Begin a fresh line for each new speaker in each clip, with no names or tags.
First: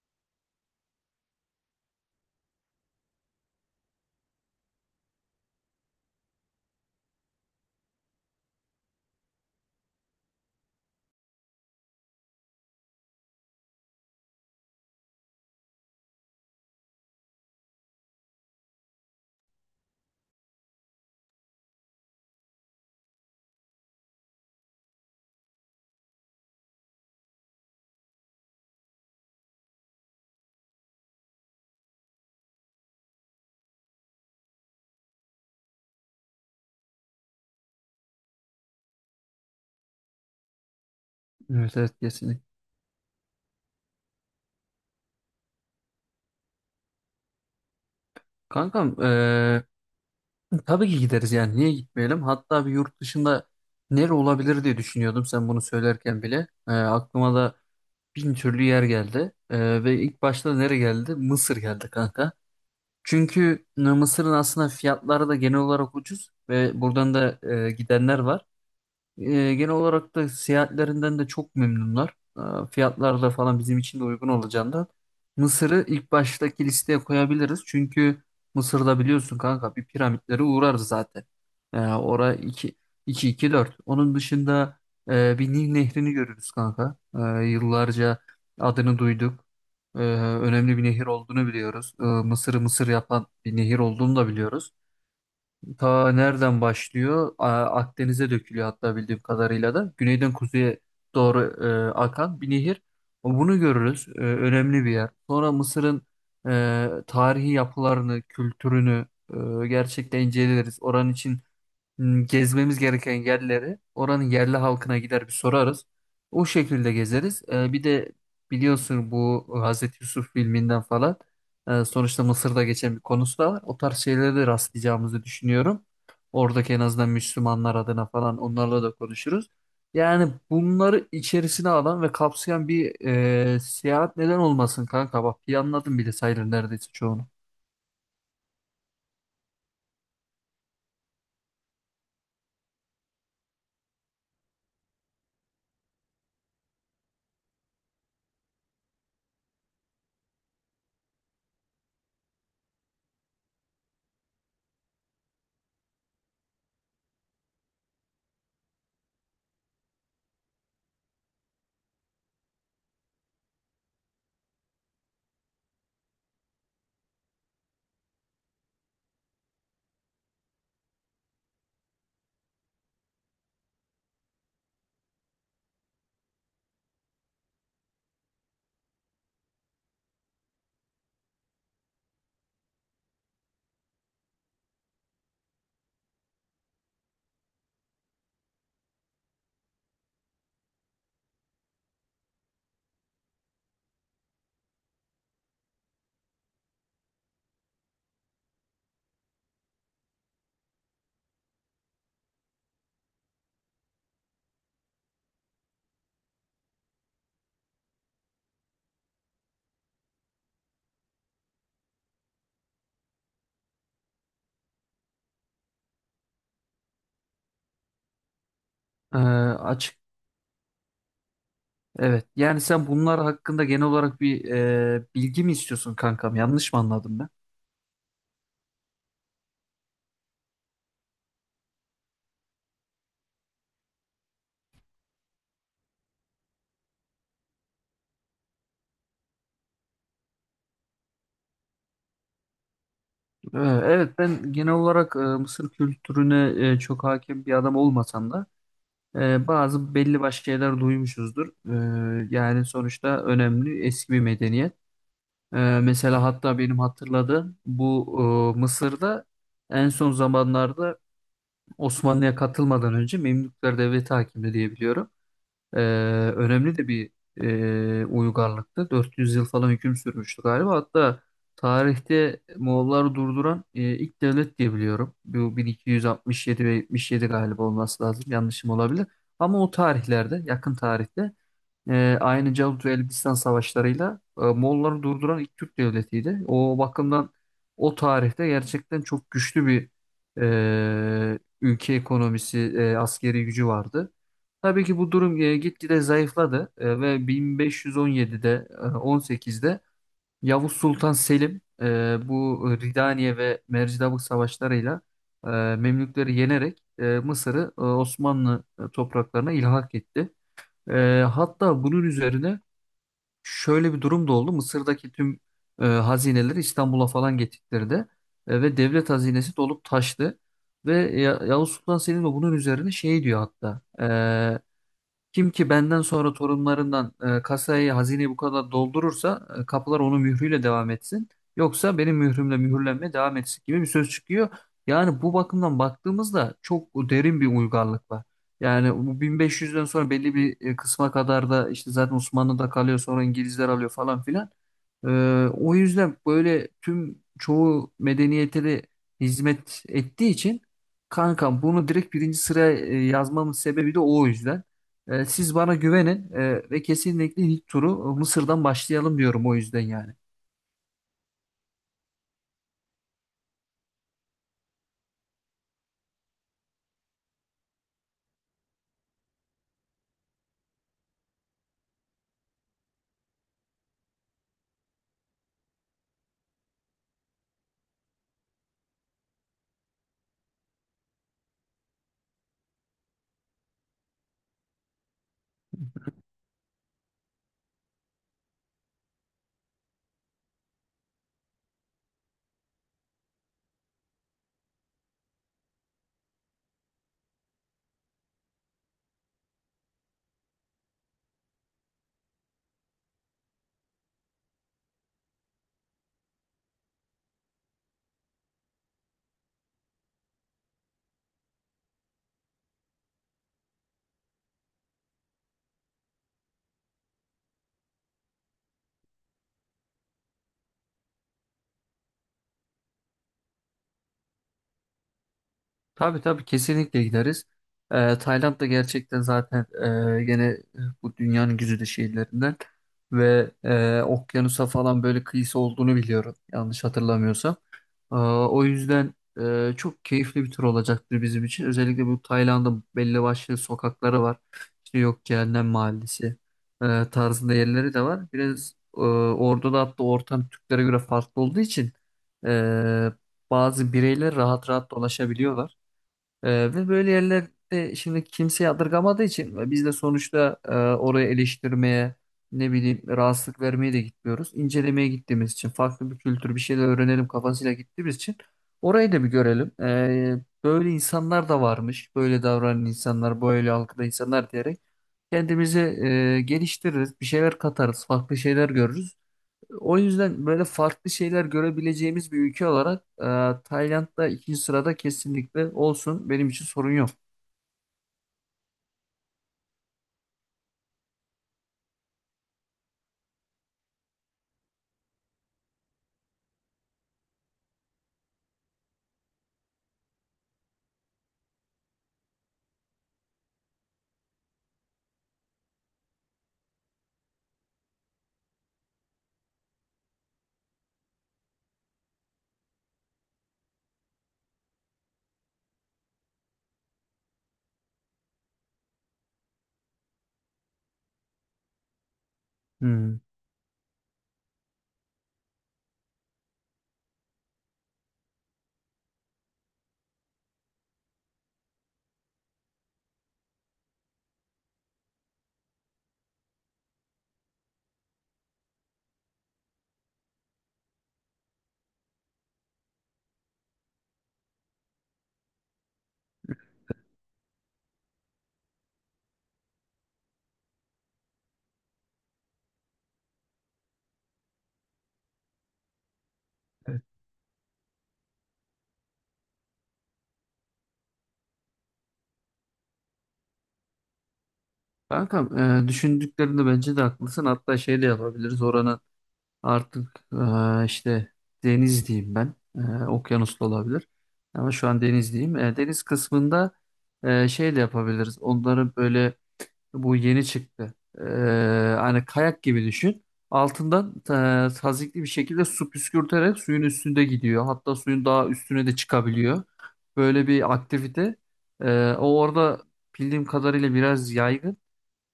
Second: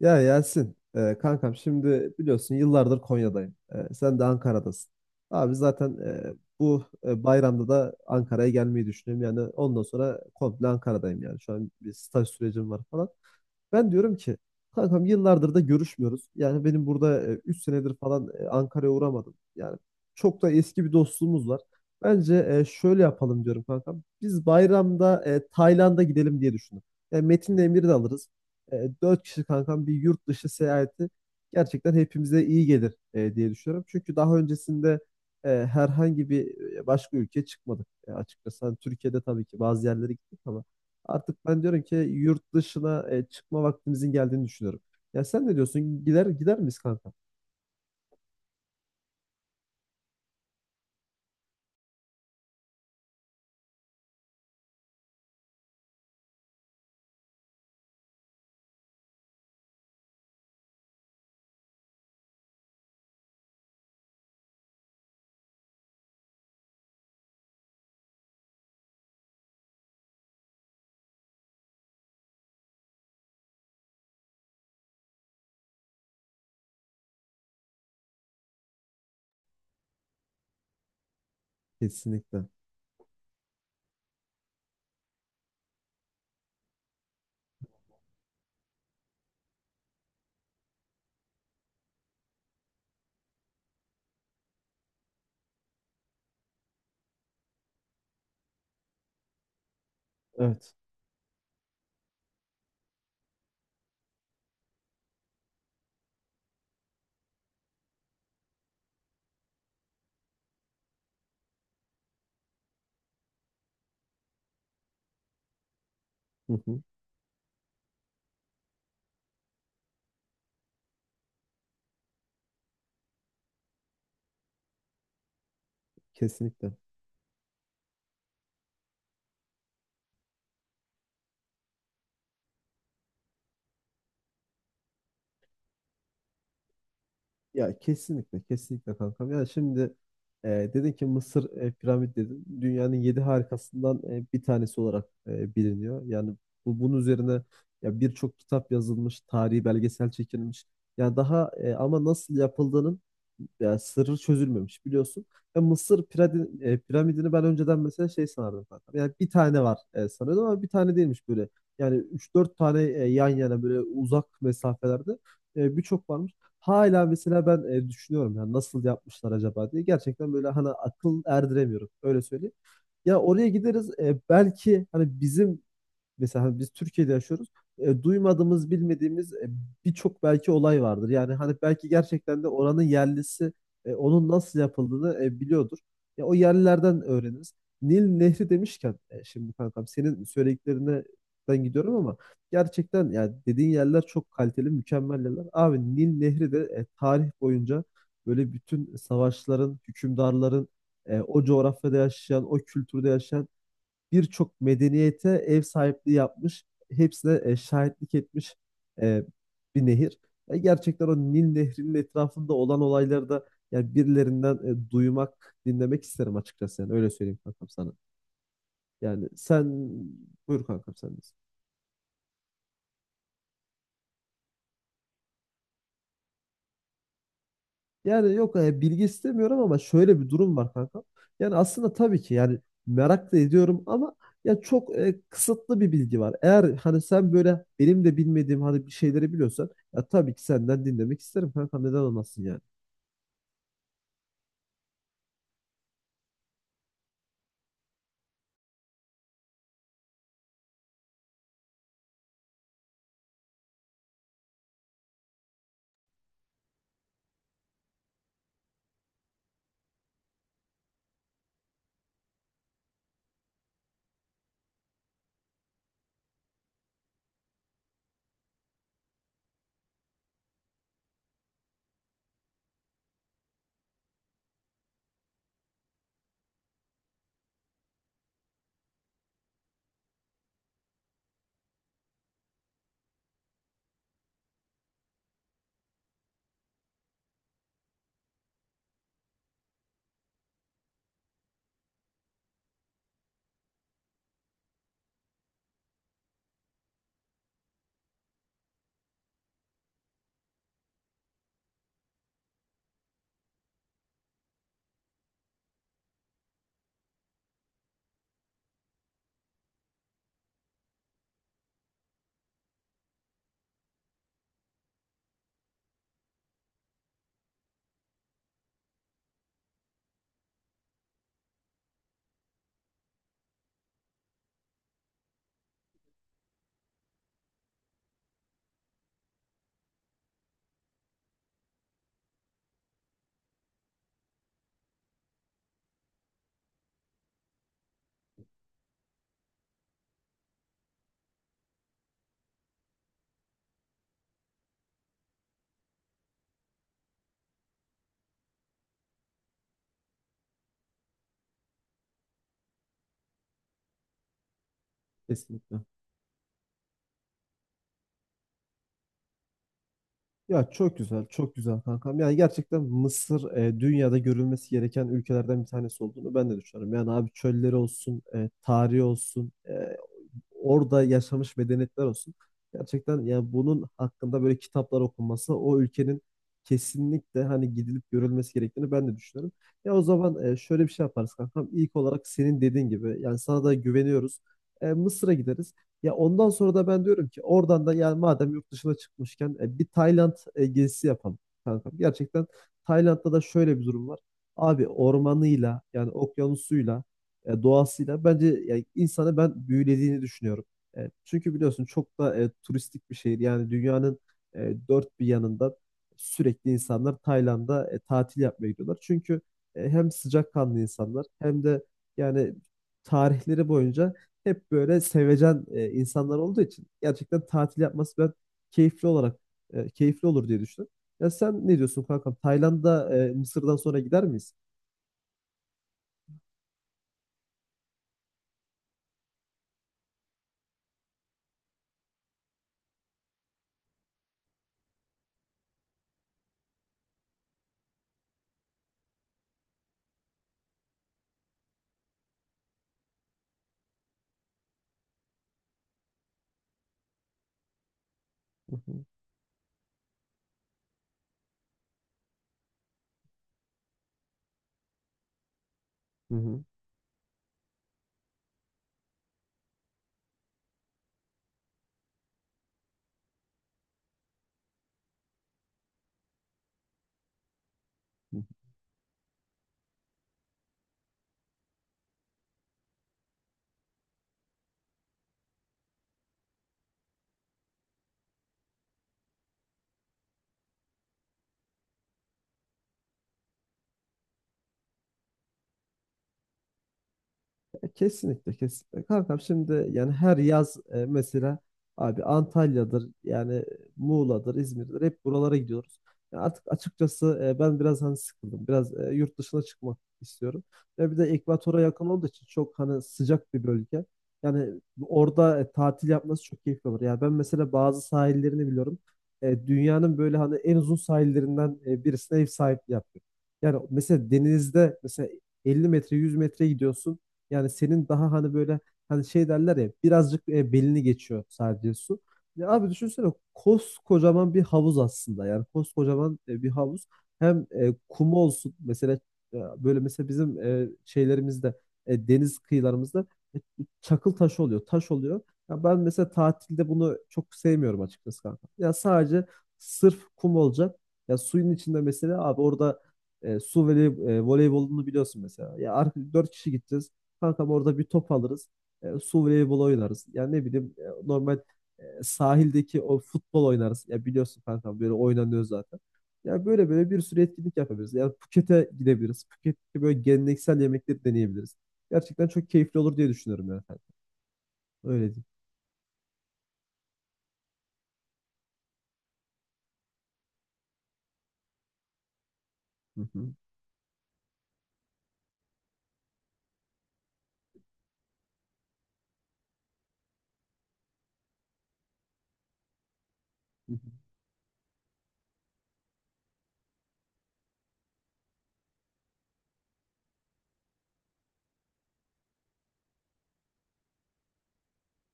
Ya Yasin, kankam şimdi biliyorsun yıllardır Konya'dayım. Sen de Ankara'dasın. Abi zaten bu bayramda da Ankara'ya gelmeyi düşünüyorum. Yani ondan sonra komple Ankara'dayım yani. Şu an bir staj sürecim var falan. Ben diyorum ki kankam yıllardır da görüşmüyoruz. Yani benim burada 3 senedir falan Ankara'ya uğramadım. Yani çok da eski bir dostluğumuz var. Bence şöyle yapalım diyorum kankam. Biz bayramda Tayland'a gidelim diye düşündüm. Yani Metin'le Emir'i de alırız, 4 kişi kankam, bir yurt dışı seyahati gerçekten hepimize iyi gelir diye düşünüyorum. Çünkü daha öncesinde herhangi bir başka ülkeye çıkmadık açıkçası. Hani Türkiye'de tabii ki bazı yerlere gittik ama artık ben
Evet,
diyorum ki
evet, kesinlikle.
yurt dışına çıkma vaktimizin geldiğini düşünüyorum. Ya sen ne diyorsun? Gider miyiz kanka?
Kankam, tabii ki gideriz, yani niye gitmeyelim? Hatta bir yurt dışında nere olabilir diye düşünüyordum sen bunu söylerken bile. Aklıma da bin türlü yer geldi. Ve ilk başta nere geldi? Mısır geldi kanka. Çünkü Mısır'ın aslında fiyatları da genel olarak ucuz ve buradan da gidenler var. E, Genel olarak da seyahatlerinden de çok memnunlar. Fiyatlar da falan bizim için de uygun olacağından. Mısır'ı ilk baştaki listeye koyabiliriz. Çünkü Mısır'da biliyorsun kanka bir piramitlere uğrarız zaten. E, ora
Kesinlikle.
2 2 2 4. Onun dışında bir Nil nehrini görürüz kanka. Yıllarca adını duyduk. Önemli bir nehir olduğunu biliyoruz. Mısır'ı Mısır yapan bir nehir olduğunu da biliyoruz. Ta nereden başlıyor? Akdeniz'e dökülüyor hatta bildiğim kadarıyla da. Güneyden
Evet.
kuzeye doğru akan bir nehir. Bunu görürüz. E, önemli bir yer. Sonra Mısır'ın tarihi yapılarını, kültürünü gerçekten inceleriz. Oranın için gezmemiz gereken yerleri oranın yerli halkına gider bir sorarız. O
Hı hı.
şekilde gezeriz. E, bir de biliyorsun bu Hazreti Yusuf filminden falan sonuçta Mısır'da geçen bir konusu da var. O tarz şeylere de rastlayacağımızı düşünüyorum.
Kesinlikle.
Oradaki en azından Müslümanlar adına falan onlarla da konuşuruz. Yani bunları içerisine alan ve kapsayan bir seyahat neden olmasın kanka? Bak planladım bile sayılır neredeyse çoğunu.
Ya kesinlikle kesinlikle kankam. Yani şimdi, e, dedin ki Mısır, piramit dedin. Dünyanın yedi harikasından bir tanesi olarak biliniyor. Yani bunun üzerine ya birçok kitap yazılmış, tarihi belgesel çekilmiş. Yani daha ama nasıl yapıldığının ya sırrı çözülmemiş biliyorsun. Ya piramidini ben önceden mesela şey sanardım kankam. Yani bir tane var sanıyordum ama bir tane değilmiş böyle. Yani üç dört tane yan yana, böyle uzak mesafelerde, birçok varmış. Hala mesela ben düşünüyorum ya nasıl yapmışlar acaba diye. Gerçekten böyle hani akıl erdiremiyorum. Öyle söyleyeyim. Ya oraya gideriz belki hani bizim, mesela hani biz Türkiye'de yaşıyoruz. Duymadığımız, bilmediğimiz, birçok belki olay vardır. Yani hani belki gerçekten de oranın yerlisi onun nasıl yapıldığını biliyordur. Ya o yerlilerden öğreniriz. Nil Nehri demişken, şimdi kankam senin söylediklerinden gidiyorum ama gerçekten yani dediğin yerler çok kaliteli, mükemmel yerler. Abi Nil Nehri de tarih boyunca böyle bütün savaşların, hükümdarların, o coğrafyada yaşayan, o kültürde yaşayan birçok medeniyete ev sahipliği yapmış, hepsine şahitlik etmiş e, bir nehir. Gerçekten o Nil Nehri'nin etrafında olan olayları da yani birilerinden duymak, dinlemek isterim açıkçası, yani öyle söyleyeyim kankam sana.
E,
Yani sen, buyur kankam sen de.
Evet. Yani sen bunlar hakkında genel olarak bir bilgi mi istiyorsun kankam? Yanlış mı anladım ben?
Yani yok, bilgi istemiyorum ama şöyle bir durum var kanka. Yani aslında tabii ki yani merak da ediyorum ama ya çok kısıtlı bir bilgi var. Eğer hani sen böyle benim de bilmediğim hani bir şeyleri biliyorsan ya tabii ki senden dinlemek isterim kanka, neden olmasın yani.
Ee, Evet, ben genel olarak Mısır kültürüne çok hakim bir adam olmasam da bazı belli başlı şeyler duymuşuzdur. E, yani sonuçta önemli eski bir medeniyet. E, Mesela hatta benim hatırladığım bu Mısır'da en son zamanlarda Osmanlı'ya katılmadan önce Memlükler Devleti hakimdi diye biliyorum. Ee, Önemli de bir uygarlıktı. 400 yıl falan hüküm sürmüştü galiba. Hatta tarihte Moğolları durduran ilk devlet diye biliyorum. Bu 1267 ve 77 galiba olması lazım. Yanlışım olabilir. Ama o tarihlerde, yakın tarihte e, aynı Calut ve Elbistan savaşlarıyla Moğolları durduran ilk Türk devletiydi. O bakımdan o tarihte gerçekten çok güçlü bir ülke ekonomisi, askeri gücü vardı. Tabii ki bu durum gitgide zayıfladı ve 1517'de, 18'de Yavuz Sultan Selim bu Ridaniye ve Mercidabık savaşlarıyla Memlükleri yenerek Mısır'ı Osmanlı topraklarına ilhak etti. Hatta bunun üzerine şöyle bir durum da oldu. Mısır'daki tüm hazineleri İstanbul'a falan getirdi ve devlet hazinesi dolup taştı. Ve Yavuz Sultan Selim de bunun üzerine şey diyor hatta. Kim ki benden sonra torunlarından kasayı, hazineyi bu kadar doldurursa kapılar onun mührüyle devam etsin. Yoksa benim mührümle mühürlenmeye devam etsin gibi bir söz çıkıyor. Yani bu bakımdan baktığımızda çok derin bir uygarlık var. Yani bu 1500'den sonra belli bir kısma kadar da işte zaten Osmanlı'da kalıyor, sonra İngilizler alıyor falan filan. E, O yüzden böyle tüm çoğu medeniyete de hizmet ettiği için kankam bunu direkt birinci sıraya yazmamın sebebi de o yüzden. Siz bana
Kesinlikle.
güvenin ve kesinlikle ilk turu Mısır'dan başlayalım diyorum o yüzden yani.
Ya çok güzel, çok güzel kankam. Yani gerçekten Mısır, dünyada görülmesi gereken ülkelerden bir tanesi olduğunu ben de düşünüyorum. Yani abi çölleri olsun, tarihi olsun, orada yaşamış medeniyetler olsun. Gerçekten yani bunun hakkında böyle kitaplar okunması, o ülkenin kesinlikle hani gidilip görülmesi gerektiğini ben de düşünüyorum. Ya o zaman şöyle bir şey yaparız kankam. İlk olarak senin dediğin gibi, yani sana da güveniyoruz. Mısır'a gideriz. Ya ondan sonra da ben diyorum ki oradan da, yani madem yurt dışına çıkmışken, bir Tayland gezisi yapalım kankam. Gerçekten Tayland'da da şöyle bir durum var. Abi ormanıyla, yani okyanusuyla, doğasıyla bence yani insanı ben büyülediğini düşünüyorum. Çünkü biliyorsun çok da turistik bir şehir. Yani dünyanın dört bir yanında sürekli insanlar Tayland'a tatil yapmaya gidiyorlar. Çünkü hem sıcakkanlı insanlar hem de yani tarihleri boyunca hep böyle sevecen insanlar olduğu için gerçekten tatil yapması ben keyifli olarak, keyifli olur diye düşünüyorum. Ya sen ne diyorsun kankam? Tayland'a Mısır'dan sonra gider miyiz?
Tabii, tabii, kesinlikle gideriz. Tayland da gerçekten zaten gene bu dünyanın güzide şehirlerinden ve okyanusa falan böyle kıyısı olduğunu biliyorum yanlış hatırlamıyorsam. O yüzden çok keyifli bir tur olacaktır bizim için. Özellikle bu Tayland'ın belli başlı sokakları var. İşte yok Cehennem Mahallesi tarzında yerleri de var. Biraz
Hı hı.
orada da hatta ortam Türklere göre farklı olduğu için e, bazı bireyler rahat rahat dolaşabiliyorlar.
Hı hı.
Ve böyle yerlerde şimdi kimse yadırgamadığı için ve biz de sonuçta oraya eleştirmeye ne bileyim rahatsızlık vermeye de gitmiyoruz. İncelemeye gittiğimiz için, farklı bir kültür, bir şeyler öğrenelim kafasıyla gittiğimiz için orayı da bir görelim. Böyle insanlar da varmış, böyle davranan insanlar, böyle algıda insanlar diyerek kendimizi geliştiririz, bir şeyler katarız, farklı şeyler görürüz. O yüzden böyle farklı şeyler görebileceğimiz bir ülke olarak Tayland'da ikinci sırada kesinlikle olsun. Benim için sorun yok.
Ya kesinlikle kesinlikle. Kankam şimdi yani her yaz mesela abi Antalya'dır yani, Muğla'dır, İzmir'dir, hep buralara gidiyoruz. Ya artık açıkçası ben biraz hani sıkıldım. Biraz yurt dışına çıkmak istiyorum. Ya bir de ekvatora yakın olduğu için çok hani sıcak bir bölge. Yani orada tatil yapması çok keyifli olur. Yani ben mesela bazı sahillerini biliyorum. Dünyanın böyle hani en uzun sahillerinden birisine ev sahipliği yapıyor. Yani mesela denizde mesela 50 metre, 100 metre gidiyorsun. Yani senin daha hani böyle hani şey derler ya, birazcık belini geçiyor sadece su. Ya abi
Hmm,
düşünsene koskocaman bir havuz aslında. Yani koskocaman bir havuz. Hem kumu olsun mesela, böyle mesela bizim şeylerimizde, deniz kıyılarımızda, e, çakıl taşı oluyor, taş oluyor. Ya ben mesela tatilde bunu çok sevmiyorum açıkçası kanka. Ya sadece sırf kum olacak. Ya suyun içinde mesela abi orada su voley, voleybolunu biliyorsun mesela. Ya artık 4 kişi gideceğiz. Kankam orada bir top alırız. Su voleybolu oynarız. Yani ne bileyim normal sahildeki o futbol oynarız. Ya biliyorsun kankam böyle oynanıyor zaten. Ya böyle
evet.
böyle bir sürü etkinlik yapabiliriz. Yani Phuket'e gidebiliriz. Phuket'te böyle geleneksel yemekleri deneyebiliriz. Gerçekten çok keyifli olur diye düşünüyorum yani. Öyle diyeyim.
Kankam, düşündüklerinde bence de haklısın. Hatta şey de yapabiliriz. Oranın artık işte deniz diyeyim ben. E,
Hı hı.
okyanus da olabilir. Ama şu an deniz diyeyim. E, deniz kısmında şey de yapabiliriz. Onları böyle bu yeni çıktı. Hani kayak gibi düşün.
Hı hı.
Altından tazikli bir şekilde su püskürterek suyun üstünde gidiyor. Hatta suyun daha üstüne de çıkabiliyor. Böyle bir aktivite. O orada bildiğim kadarıyla biraz yaygın.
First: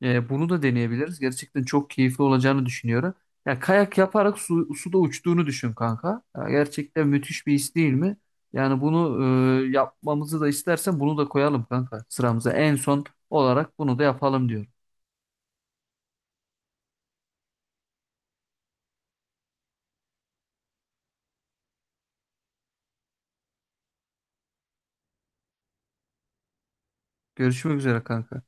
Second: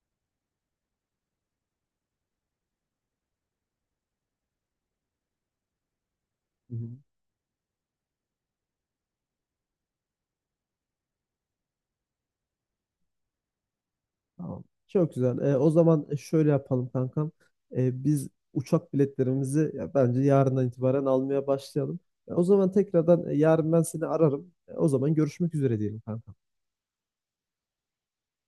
Bunu da deneyebiliriz. Gerçekten çok keyifli olacağını düşünüyorum. Ya kayak yaparak su, suda uçtuğunu düşün kanka. Ya
Hı hı.
gerçekten müthiş bir his değil mi? Yani bunu yapmamızı da istersen bunu da koyalım kanka sıramıza. En son olarak bunu da yapalım
Tamam.
diyorum.
Çok güzel. O zaman şöyle yapalım kankam. Biz uçak biletlerimizi ya, bence yarından itibaren almaya başlayalım. Ya, o zaman tekrardan yarın ben seni ararım. O zaman görüşmek üzere diyelim kankam.
Görüşmek üzere kanka.